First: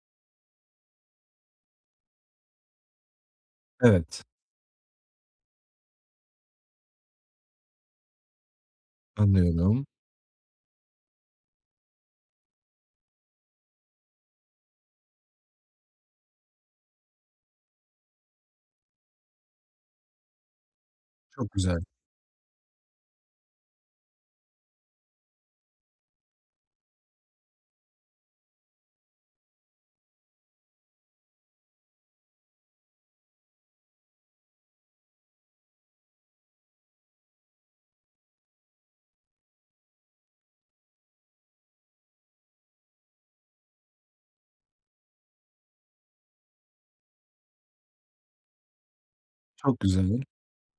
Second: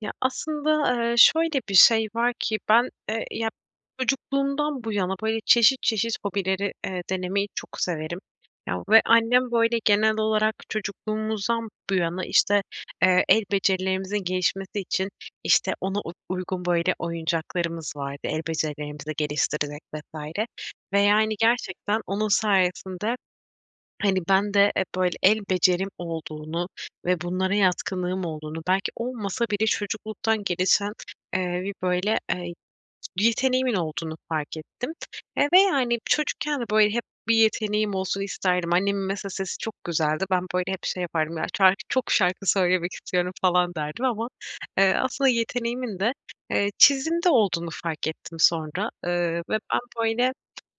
Ya, aslında, şöyle bir şey var ki ben, ya, Evet, çocukluğumdan bu yana, böyle, çeşit çeşit hobileri, denemeyi çok severim. Ya, ve annem, böyle, anlıyorum. genel olarak çocukluğumuzdan bu yana, işte, el becerilerimizin gelişmesi için, işte, ona uygun, böyle, oyuncaklarımız vardı, el becerilerimizi geliştirecek vs. ve, yani, Çok güzel, gerçekten onun sayesinde hani, ben de, böyle, el becerim olduğunu ve bunlara yatkınlığım olduğunu, belki olmasa bile çocukluktan gelişen, bir, böyle, yeteneğimin olduğunu fark ettim, ve yani çocukken de böyle hep bir yeteneğim olsun isterdim. Annemin mesela sesi çok güzeldi. Ben böyle hep şey yapardım, "Ya, şarkı çok şarkı söylemek istiyorum." falan derdim ama, aslında yeteneğimin de, çizimde olduğunu fark ettim sonra, ve çok ben güzel. böyle,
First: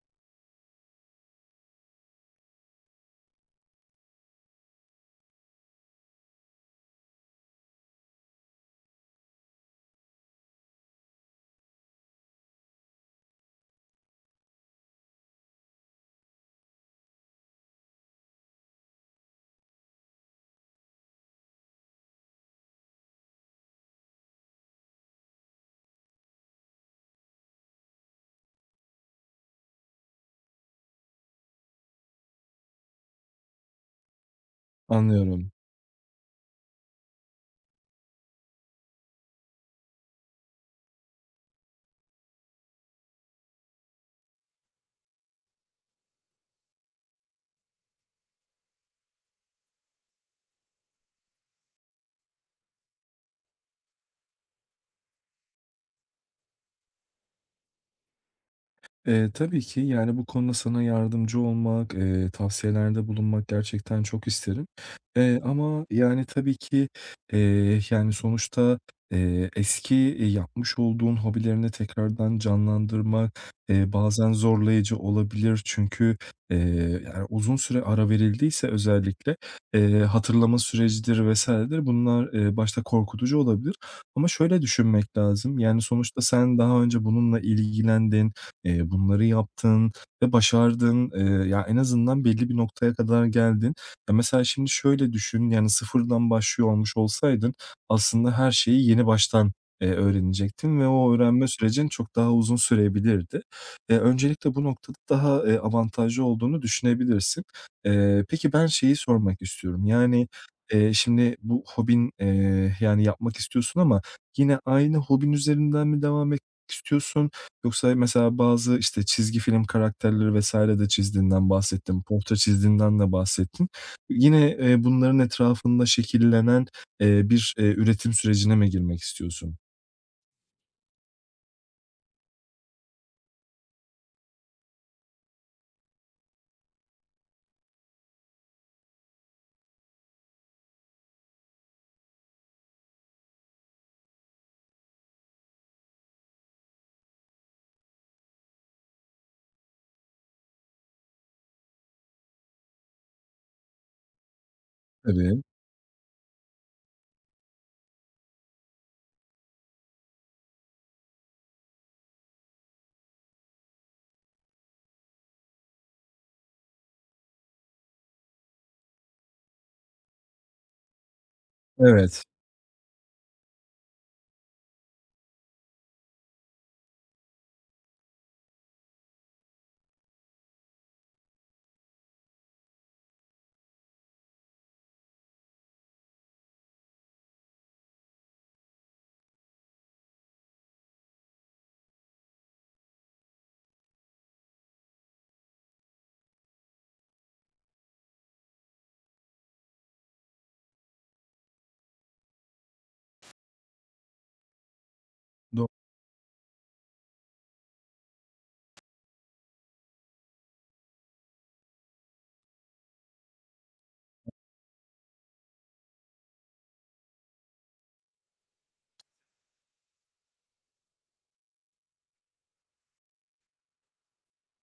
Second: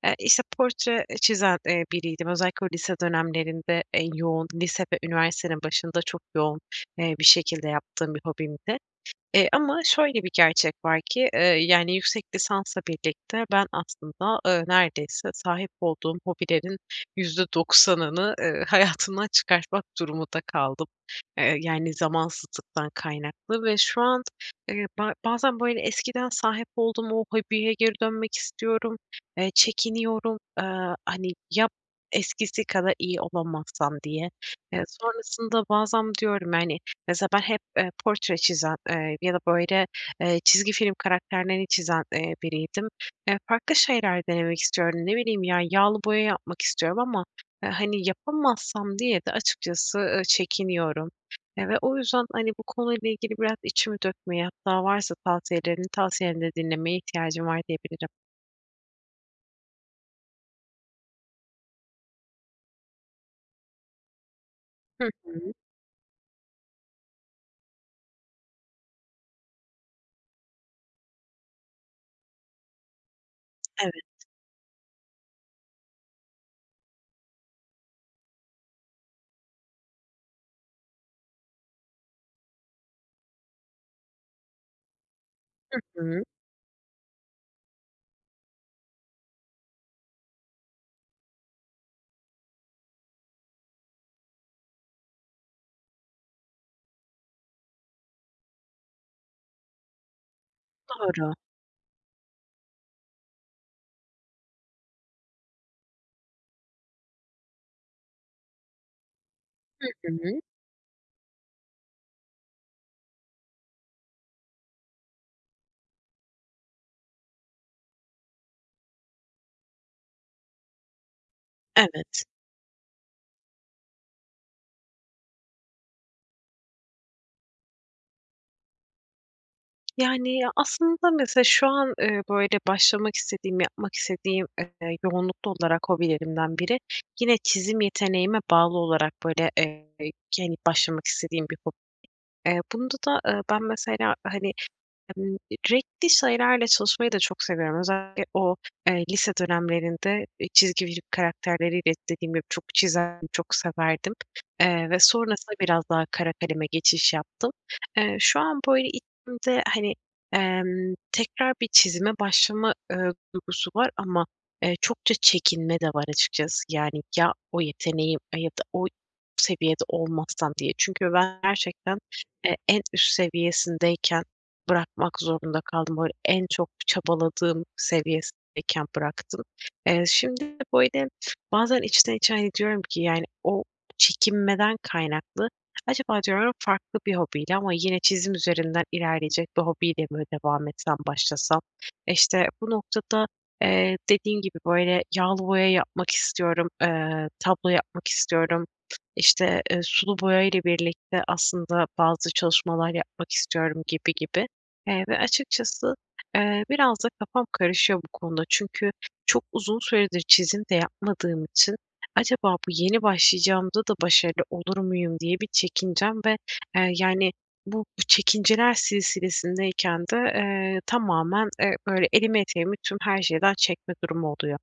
işte, portre çizen, biriydim. Özellikle lise dönemlerinde en yoğun, lise ve üniversitenin başında çok yoğun, bir şekilde yaptığım bir hobimdi. Ama şöyle bir gerçek var ki, yani, yüksek lisansla birlikte ben aslında, neredeyse sahip olduğum hobilerin %90'ını, hayatımdan çıkartmak durumunda kaldım. Yani, zamansızlıktan kaynaklı ve şu an, ba bazen, böyle, eskiden sahip olduğum o hobiye geri dönmek istiyorum, çekiniyorum, hani, ya eskisi kadar iyi olamazsam diye. Anlıyorum. Sonrasında bazen diyorum, yani, mesela ben hep, portre çizen, ya da böyle, çizgi film karakterlerini çizen, biriydim. Farklı şeyler denemek istiyorum. Ne bileyim ya, yağlı boya yapmak istiyorum ama, hani, yapamazsam diye de açıkçası, çekiniyorum. Ve o yüzden, hani, bu konuyla ilgili biraz içimi dökmeye hatta varsa tavsiyelerini, tavsiyeni de dinlemeye ihtiyacım var diyebilirim. Tabii ki, yani, bu konuda sana yardımcı olmak, tavsiyelerde bulunmak gerçekten çok isterim. Hı hı. Ama, yani, tabii ki, yani, sonuçta, yapmış olduğun hobilerini tekrardan canlandırmak, Evet. bazen zorlayıcı olabilir. Çünkü, eee, yani, uzun süre ara verildiyse özellikle, hatırlama sürecidir vesairedir bunlar, başta korkutucu olabilir. Ama şöyle düşünmek lazım, yani, sonuçta Hı. sen daha önce bununla ilgilendin. Bunları yaptın ve başardın. Ya, en azından belli bir noktaya kadar geldin. Ya, mesela şimdi şöyle düşün, yani, sıfırdan başlıyor olmuş olsaydın aslında her şeyi yeni baştan, öğrenecektin ve o Doğru. öğrenme sürecin çok daha uzun sürebilirdi. Öncelikle bu noktada daha, avantajlı olduğunu düşünebilirsin. Peki ben şeyi sormak istiyorum, Hı yani, hı. Şimdi bu hobin, yani, yapmak istiyorsun ama yine aynı hobin üzerinden mi devam etmek istiyorsun? Yoksa mesela bazı, işte, çizgi film karakterleri vesaire de çizdiğinden bahsettin, Evet. portre çizdiğinden de bahsettin. Yine, bunların etrafında şekillenen, üretim sürecine mi girmek istiyorsun? Yani, ya, aslında mesela şu an, böyle başlamak istediğim, yapmak istediğim, yoğunluklu olarak hobilerimden biri yine çizim yeteneğime bağlı olarak böyle, yani, başlamak istediğim bir hobi. Bunda da, ben mesela, hani, Emm, renkli şeylerle çalışmayı da çok seviyorum. Özellikle o, lise dönemlerinde, çizgi film karakterleriyle dediğim gibi çok çizerdim, çok severdim, ve Tabii, sonrasında biraz daha kara kaleme geçiş yaptım. Şu an böyle içimde, hani, tekrar bir çizime başlama, duygusu var ama, çokça çekinme de var açıkçası. Yani, "Ya o yeteneğim ya da o seviyede olmazsam?" diye. Çünkü ben gerçekten, evet. En üst seviyesindeyken bırakmak zorunda kaldım. Böyle en çok çabaladığım seviyedeyken bıraktım. Şimdi böyle bazen içten içe, hani, diyorum ki yani o çekinmeden kaynaklı acaba diyorum farklı bir hobiyle ama yine çizim üzerinden ilerleyecek bir hobiyle mi devam etsem, başlasam? E, işte bu noktada, dediğin gibi böyle yağlı boya yapmak istiyorum, tablo yapmak istiyorum. İşte, sulu boya ile birlikte aslında bazı çalışmalar yapmak istiyorum gibi gibi. Ve açıkçası, biraz da kafam karışıyor bu konuda. Çünkü çok uzun süredir çizim de yapmadığım için acaba bu yeni başlayacağımda da başarılı olur muyum diye bir çekincem ve, yani, bu çekinceler silsilesindeyken de, tamamen, böyle elimi eteğimi tüm her şeyden çekme durumu oluyor.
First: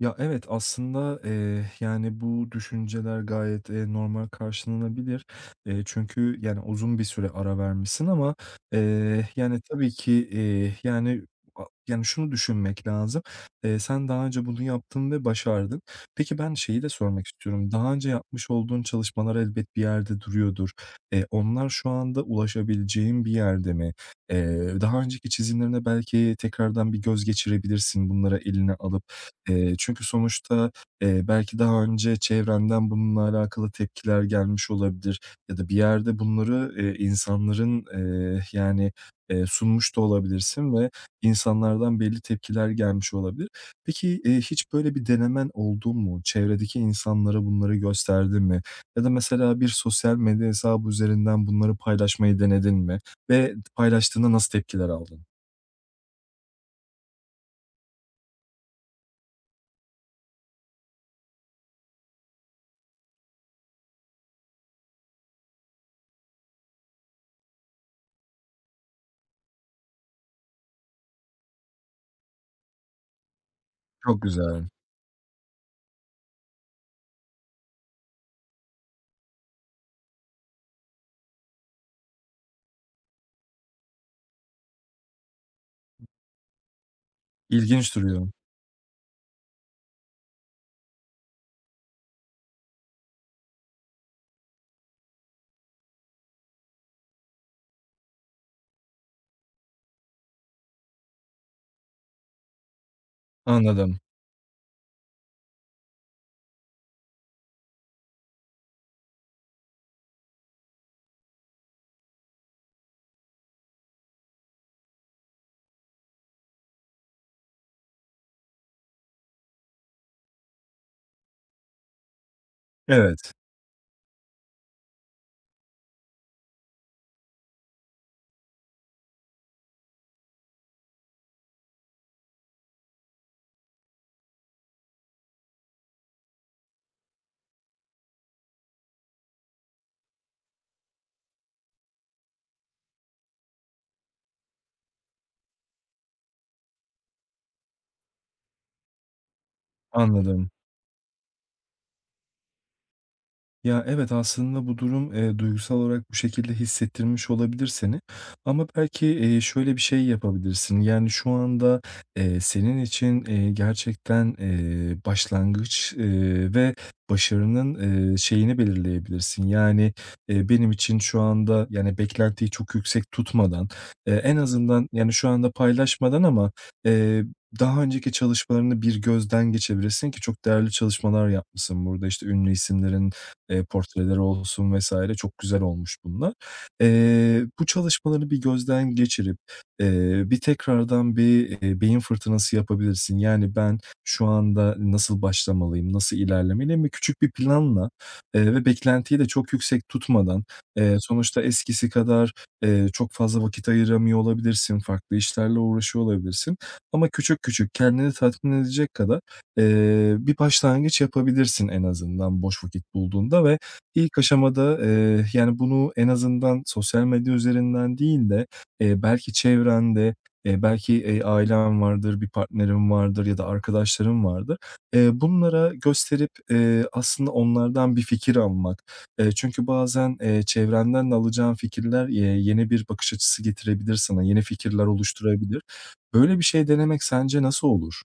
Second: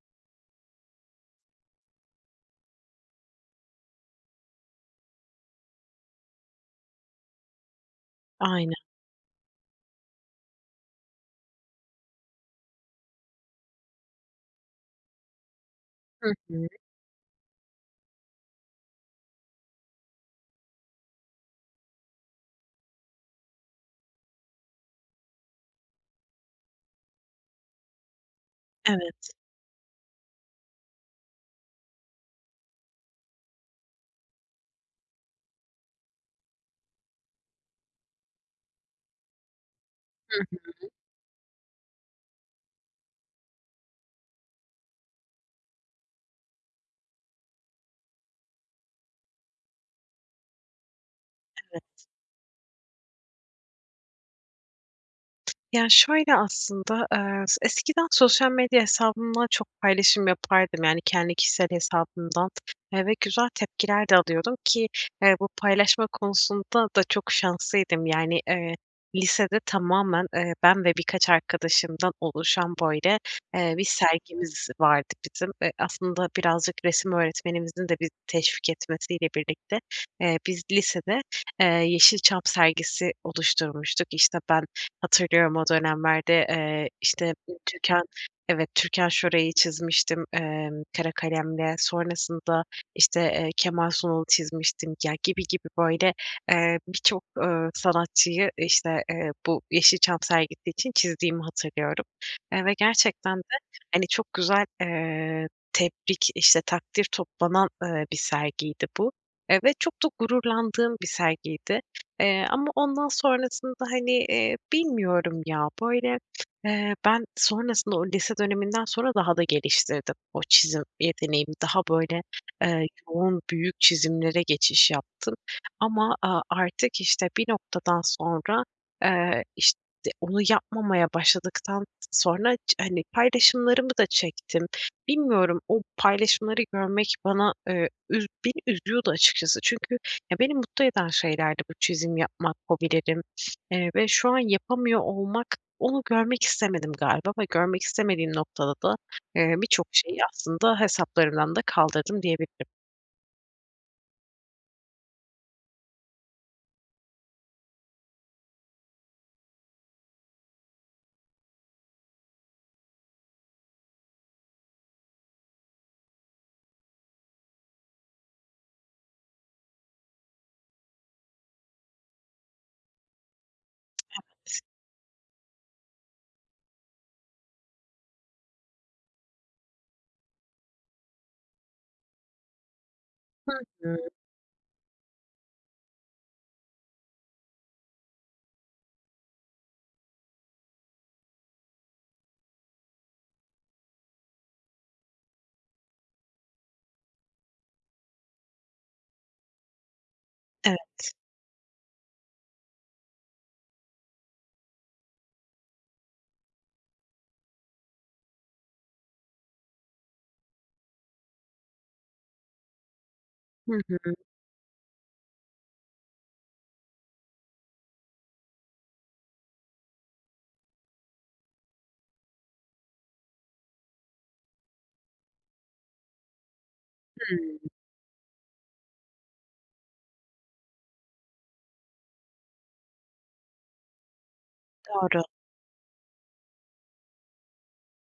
Ya, evet, aslında, yani, bu düşünceler gayet, normal karşılanabilir. Çünkü, yani, uzun bir süre ara vermişsin ama, Aynen. Yani, tabii ki, yani, a yani, şunu düşünmek lazım. Sen daha önce bunu yaptın ve başardın. Hı Peki, ben hı. şeyi de sormak istiyorum. Daha önce yapmış olduğun çalışmalar elbet bir yerde duruyordur. Onlar şu anda ulaşabileceğin bir yerde mi? Daha önceki çizimlerine belki tekrardan bir göz geçirebilirsin bunlara eline alıp. Evet. Çünkü sonuçta, belki daha önce çevrenden bununla alakalı tepkiler gelmiş olabilir ya da bir yerde bunları, insanların, yani, sunmuş da olabilirsin ve insanlardan belli tepkiler gelmiş olabilir. Peki, hiç böyle bir denemen oldu mu? Çevredeki insanlara bunları gösterdin mi? Ya da mesela bir sosyal medya hesabı üzerinden bunları paylaşmayı denedin mi ve paylaştığında nasıl tepkiler aldın? Ya, şöyle aslında, eskiden sosyal medya hesabımla çok paylaşım yapardım, yani, kendi kişisel hesabımdan, ve güzel tepkiler de alıyordum ki, bu paylaşma konusunda da çok şanslıydım. Yani, lisede tamamen, ben ve birkaç arkadaşımdan oluşan, böyle, bir Çok güzel. sergimiz vardı bizim. Aslında birazcık resim öğretmenimizin de bizi teşvik etmesiyle birlikte, biz lisede, Yeşilçam sergisi oluşturmuştuk. İşte, ben hatırlıyorum o dönemlerde, işte, İlginç Türkan duruyor. evet, Türkan Şoray'ı çizmiştim, kara kalemle. Sonrasında, işte, Kemal Sunal'ı çizmiştim. Ya, gibi gibi böyle, birçok, sanatçıyı, işte, bu Yeşilçam sergisi için çizdiğimi hatırlıyorum, ve gerçekten de, Anladım. hani, çok güzel, tebrik, işte, takdir toplanan, bir sergiydi bu, ve çok da gururlandığım bir sergiydi. Ama ondan sonrasında, hani, bilmiyorum ya, böyle, ben sonrasında o lise döneminden sonra daha da geliştirdim o çizim yeteneğimi. Daha böyle, Evet. yoğun, büyük çizimlere geçiş yaptım ama, artık, işte, bir noktadan sonra, işte, onu yapmamaya başladıktan sonra hani, paylaşımlarımı da çektim. Bilmiyorum, o paylaşımları görmek bana, üz beni üzüyordu açıkçası çünkü ya, beni mutlu eden şeylerdi bu çizim yapmak, hobilerim, ve şu an yapamıyor olmak, onu görmek istemedim galiba ve görmek istemediğim noktada da, birçok şeyi Anladım. aslında hesaplarımdan da kaldırdım diyebilirim. Ya, evet, aslında bu durum, duygusal olarak bu şekilde hissettirmiş olabilir seni ama belki, şöyle bir şey yapabilirsin. Yani, şu anda, senin için, gerçekten, başlangıç, ve başarının, şeyini belirleyebilirsin. Yani, benim için şu anda, yani, beklentiyi çok yüksek tutmadan, en azından, yani, şu anda paylaşmadan ama, eee, daha önceki çalışmalarını bir gözden geçebilirsin ki çok değerli çalışmalar yapmışsın burada. İşte ünlü isimlerin Hı hı. portreleri olsun vesaire çok güzel olmuş bunlar. Bu çalışmaları bir gözden geçirip, bir tekrardan bir beyin fırtınası yapabilirsin. Yani, ben şu anda nasıl başlamalıyım, nasıl ilerlemeliyim ve küçük bir planla, ve beklentiyi de çok yüksek tutmadan, Evet. sonuçta eskisi kadar, çok fazla vakit ayıramıyor olabilirsin, farklı işlerle uğraşıyor olabilirsin ama küçük küçük kendini tatmin edecek kadar bir başlangıç yapabilirsin en azından boş vakit bulduğunda ve Hı hı. ilk aşamada, yani, bunu en azından sosyal medya üzerinden değil de, belki çevrende, belki, ailen vardır, bir partnerin vardır ya da arkadaşların vardır. Bunlara gösterip, aslında Hımm. onlardan bir fikir almak. Çünkü bazen, çevrenden de alacağın fikirler, yeni bir bakış açısı getirebilir sana, yeni fikirler Doğru. oluşturabilir. Böyle bir şey denemek sence nasıl olur?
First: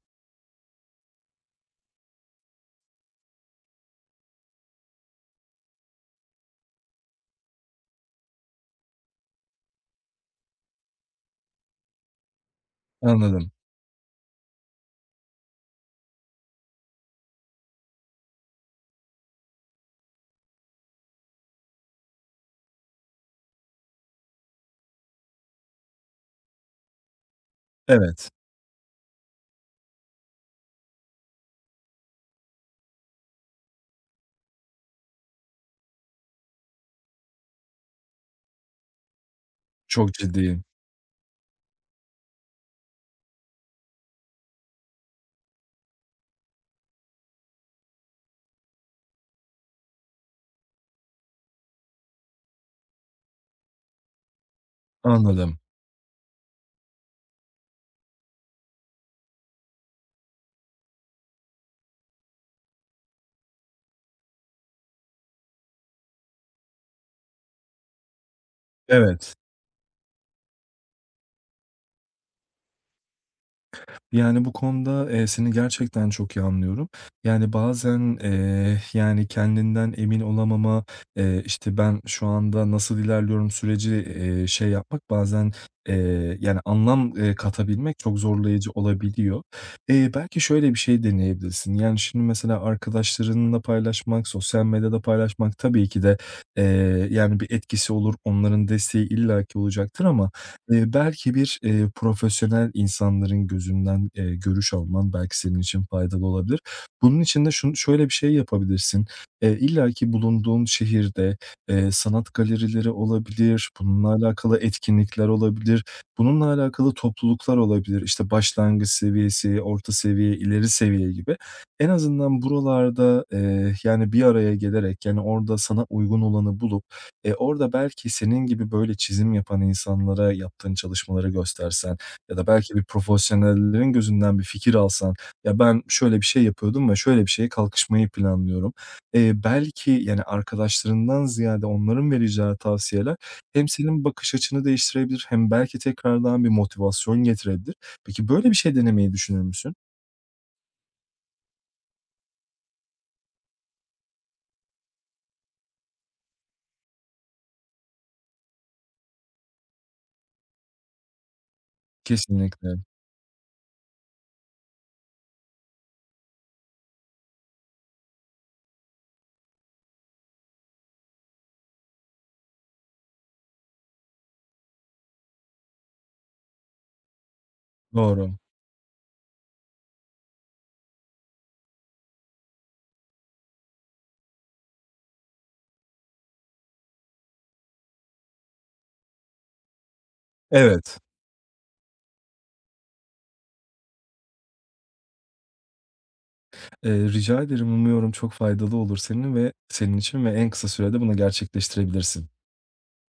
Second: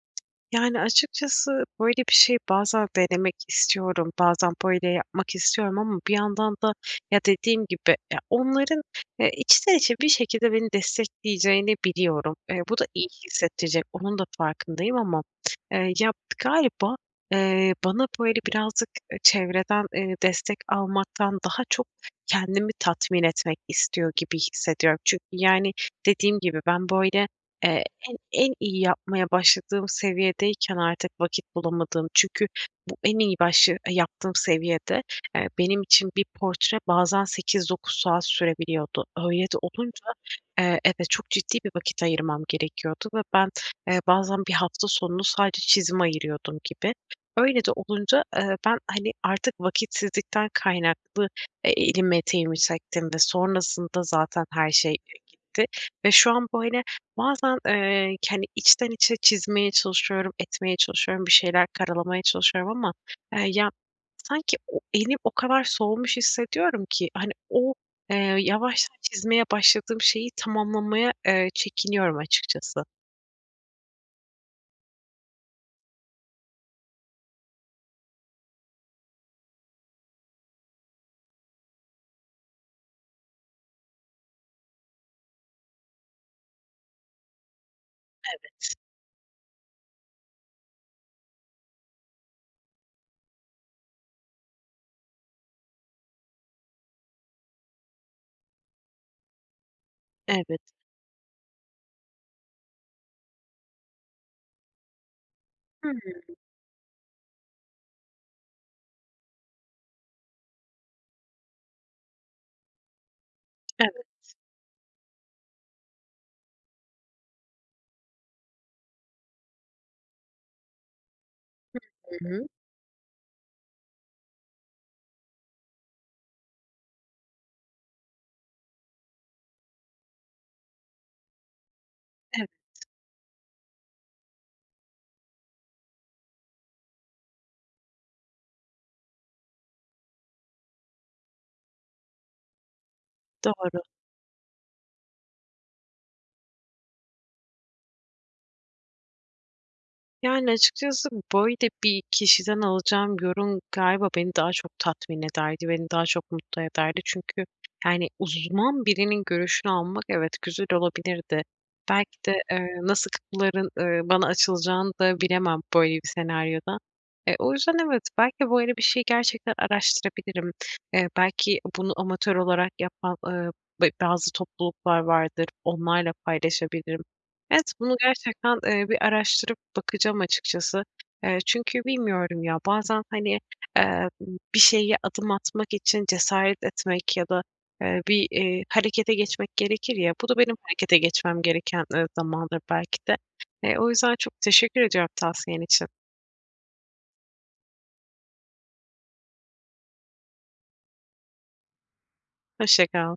Yani, açıkçası böyle bir şey bazen denemek istiyorum, bazen böyle yapmak istiyorum ama bir yandan da ya, dediğim gibi, ya, onların, içten içe bir şekilde beni destekleyeceğini biliyorum. Bu da iyi Anladım. hissettirecek, onun da farkındayım ama, ya, galiba, bana böyle birazcık, çevreden, destek almaktan daha çok kendimi tatmin etmek istiyor gibi hissediyorum. Çünkü, yani, dediğim gibi ben böyle, eee en Evet. en iyi yapmaya başladığım seviyedeyken artık vakit bulamadığım çünkü bu en iyi başı yaptığım seviyede, benim için bir portre bazen 8 9 saat sürebiliyordu. Öyle de olunca, Çok ciddiyim. Evet, çok ciddi bir vakit ayırmam gerekiyordu ve ben, bazen bir hafta sonunu sadece çizime ayırıyordum gibi. Öyle de olunca, ben, hani, artık vakitsizlikten kaynaklı, elimi eteğimi çektim ve sonrasında zaten her şey, Anladım. gitti ve şu an, böyle, bazen, hani, içten içe çizmeye çalışıyorum, etmeye çalışıyorum, bir şeyler karalamaya çalışıyorum ama, ya, sanki o elim o kadar soğumuş hissediyorum ki, hani, o, yavaştan Evet. çizmeye başladığım şeyi tamamlamaya, çekiniyorum açıkçası. Yani bu konuda, seni gerçekten çok iyi anlıyorum. Yani bazen, yani kendinden emin olamama, işte, ben şu anda nasıl ilerliyorum süreci, şey yapmak bazen, yani anlam, katabilmek çok zorlayıcı olabiliyor. Belki şöyle bir şey deneyebilirsin. Yani şimdi mesela arkadaşlarınla paylaşmak, sosyal medyada paylaşmak tabii ki de, eee, yani bir etkisi olur. Onların desteği illaki olacaktır ama Evet. Belki bir, profesyonel insanların gözünden, görüş alman belki senin için Hımm. faydalı olabilir. Bunun için de şöyle bir şey yapabilirsin. İlla ki bulunduğun şehirde, sanat galerileri olabilir, Evet. bununla alakalı etkinlikler olabilir, bununla alakalı topluluklar olabilir. İşte, başlangıç seviyesi, orta seviye, ileri seviye gibi. En Hı azından hı. buralarda, yani, bir araya gelerek, yani, orada sana uygun olanı bulup orada belki senin gibi böyle çizim yapan insanlara yaptığın çalışmaları göstersen ya da Evet, belki bir profesyonellerin gözünden bir fikir alsan, "Ya, ben şöyle bir şey yapıyordum ve şöyle bir şeye kalkışmayı planlıyorum." Belki, yani, arkadaşlarından ziyade onların vereceği tavsiyeler hem doğru. senin bakış açını değiştirebilir hem belki tekrardan bir motivasyon getirebilir. Peki, böyle bir şey denemeyi düşünür müsün? Yani, açıkçası böyle bir kişiden alacağım yorum galiba beni daha çok tatmin ederdi, beni daha çok mutlu ederdi. Çünkü, yani, uzman birinin görüşünü almak evet, güzel olabilirdi. Belki de, Kesinlikle. Nasıl kapıların, bana açılacağını da bilemem böyle bir senaryoda. E, o yüzden evet, belki böyle bir şey gerçekten araştırabilirim. Belki bunu amatör olarak yapan, bazı topluluklar vardır, onlarla paylaşabilirim. Evet, bunu Doğru. gerçekten, bir araştırıp bakacağım açıkçası. Çünkü bilmiyorum ya, bazen, hani, eee, bir şeye adım atmak için cesaret etmek ya da, bir, harekete geçmek gerekir ya, bu da benim harekete Evet. geçmem gereken, zamandır belki de. O yüzden çok teşekkür ediyorum tavsiyen için. Rica ederim. Umuyorum çok faydalı olur senin ve senin için ve en kısa sürede bunu gerçekleştirebilirsin. Hoşça kal.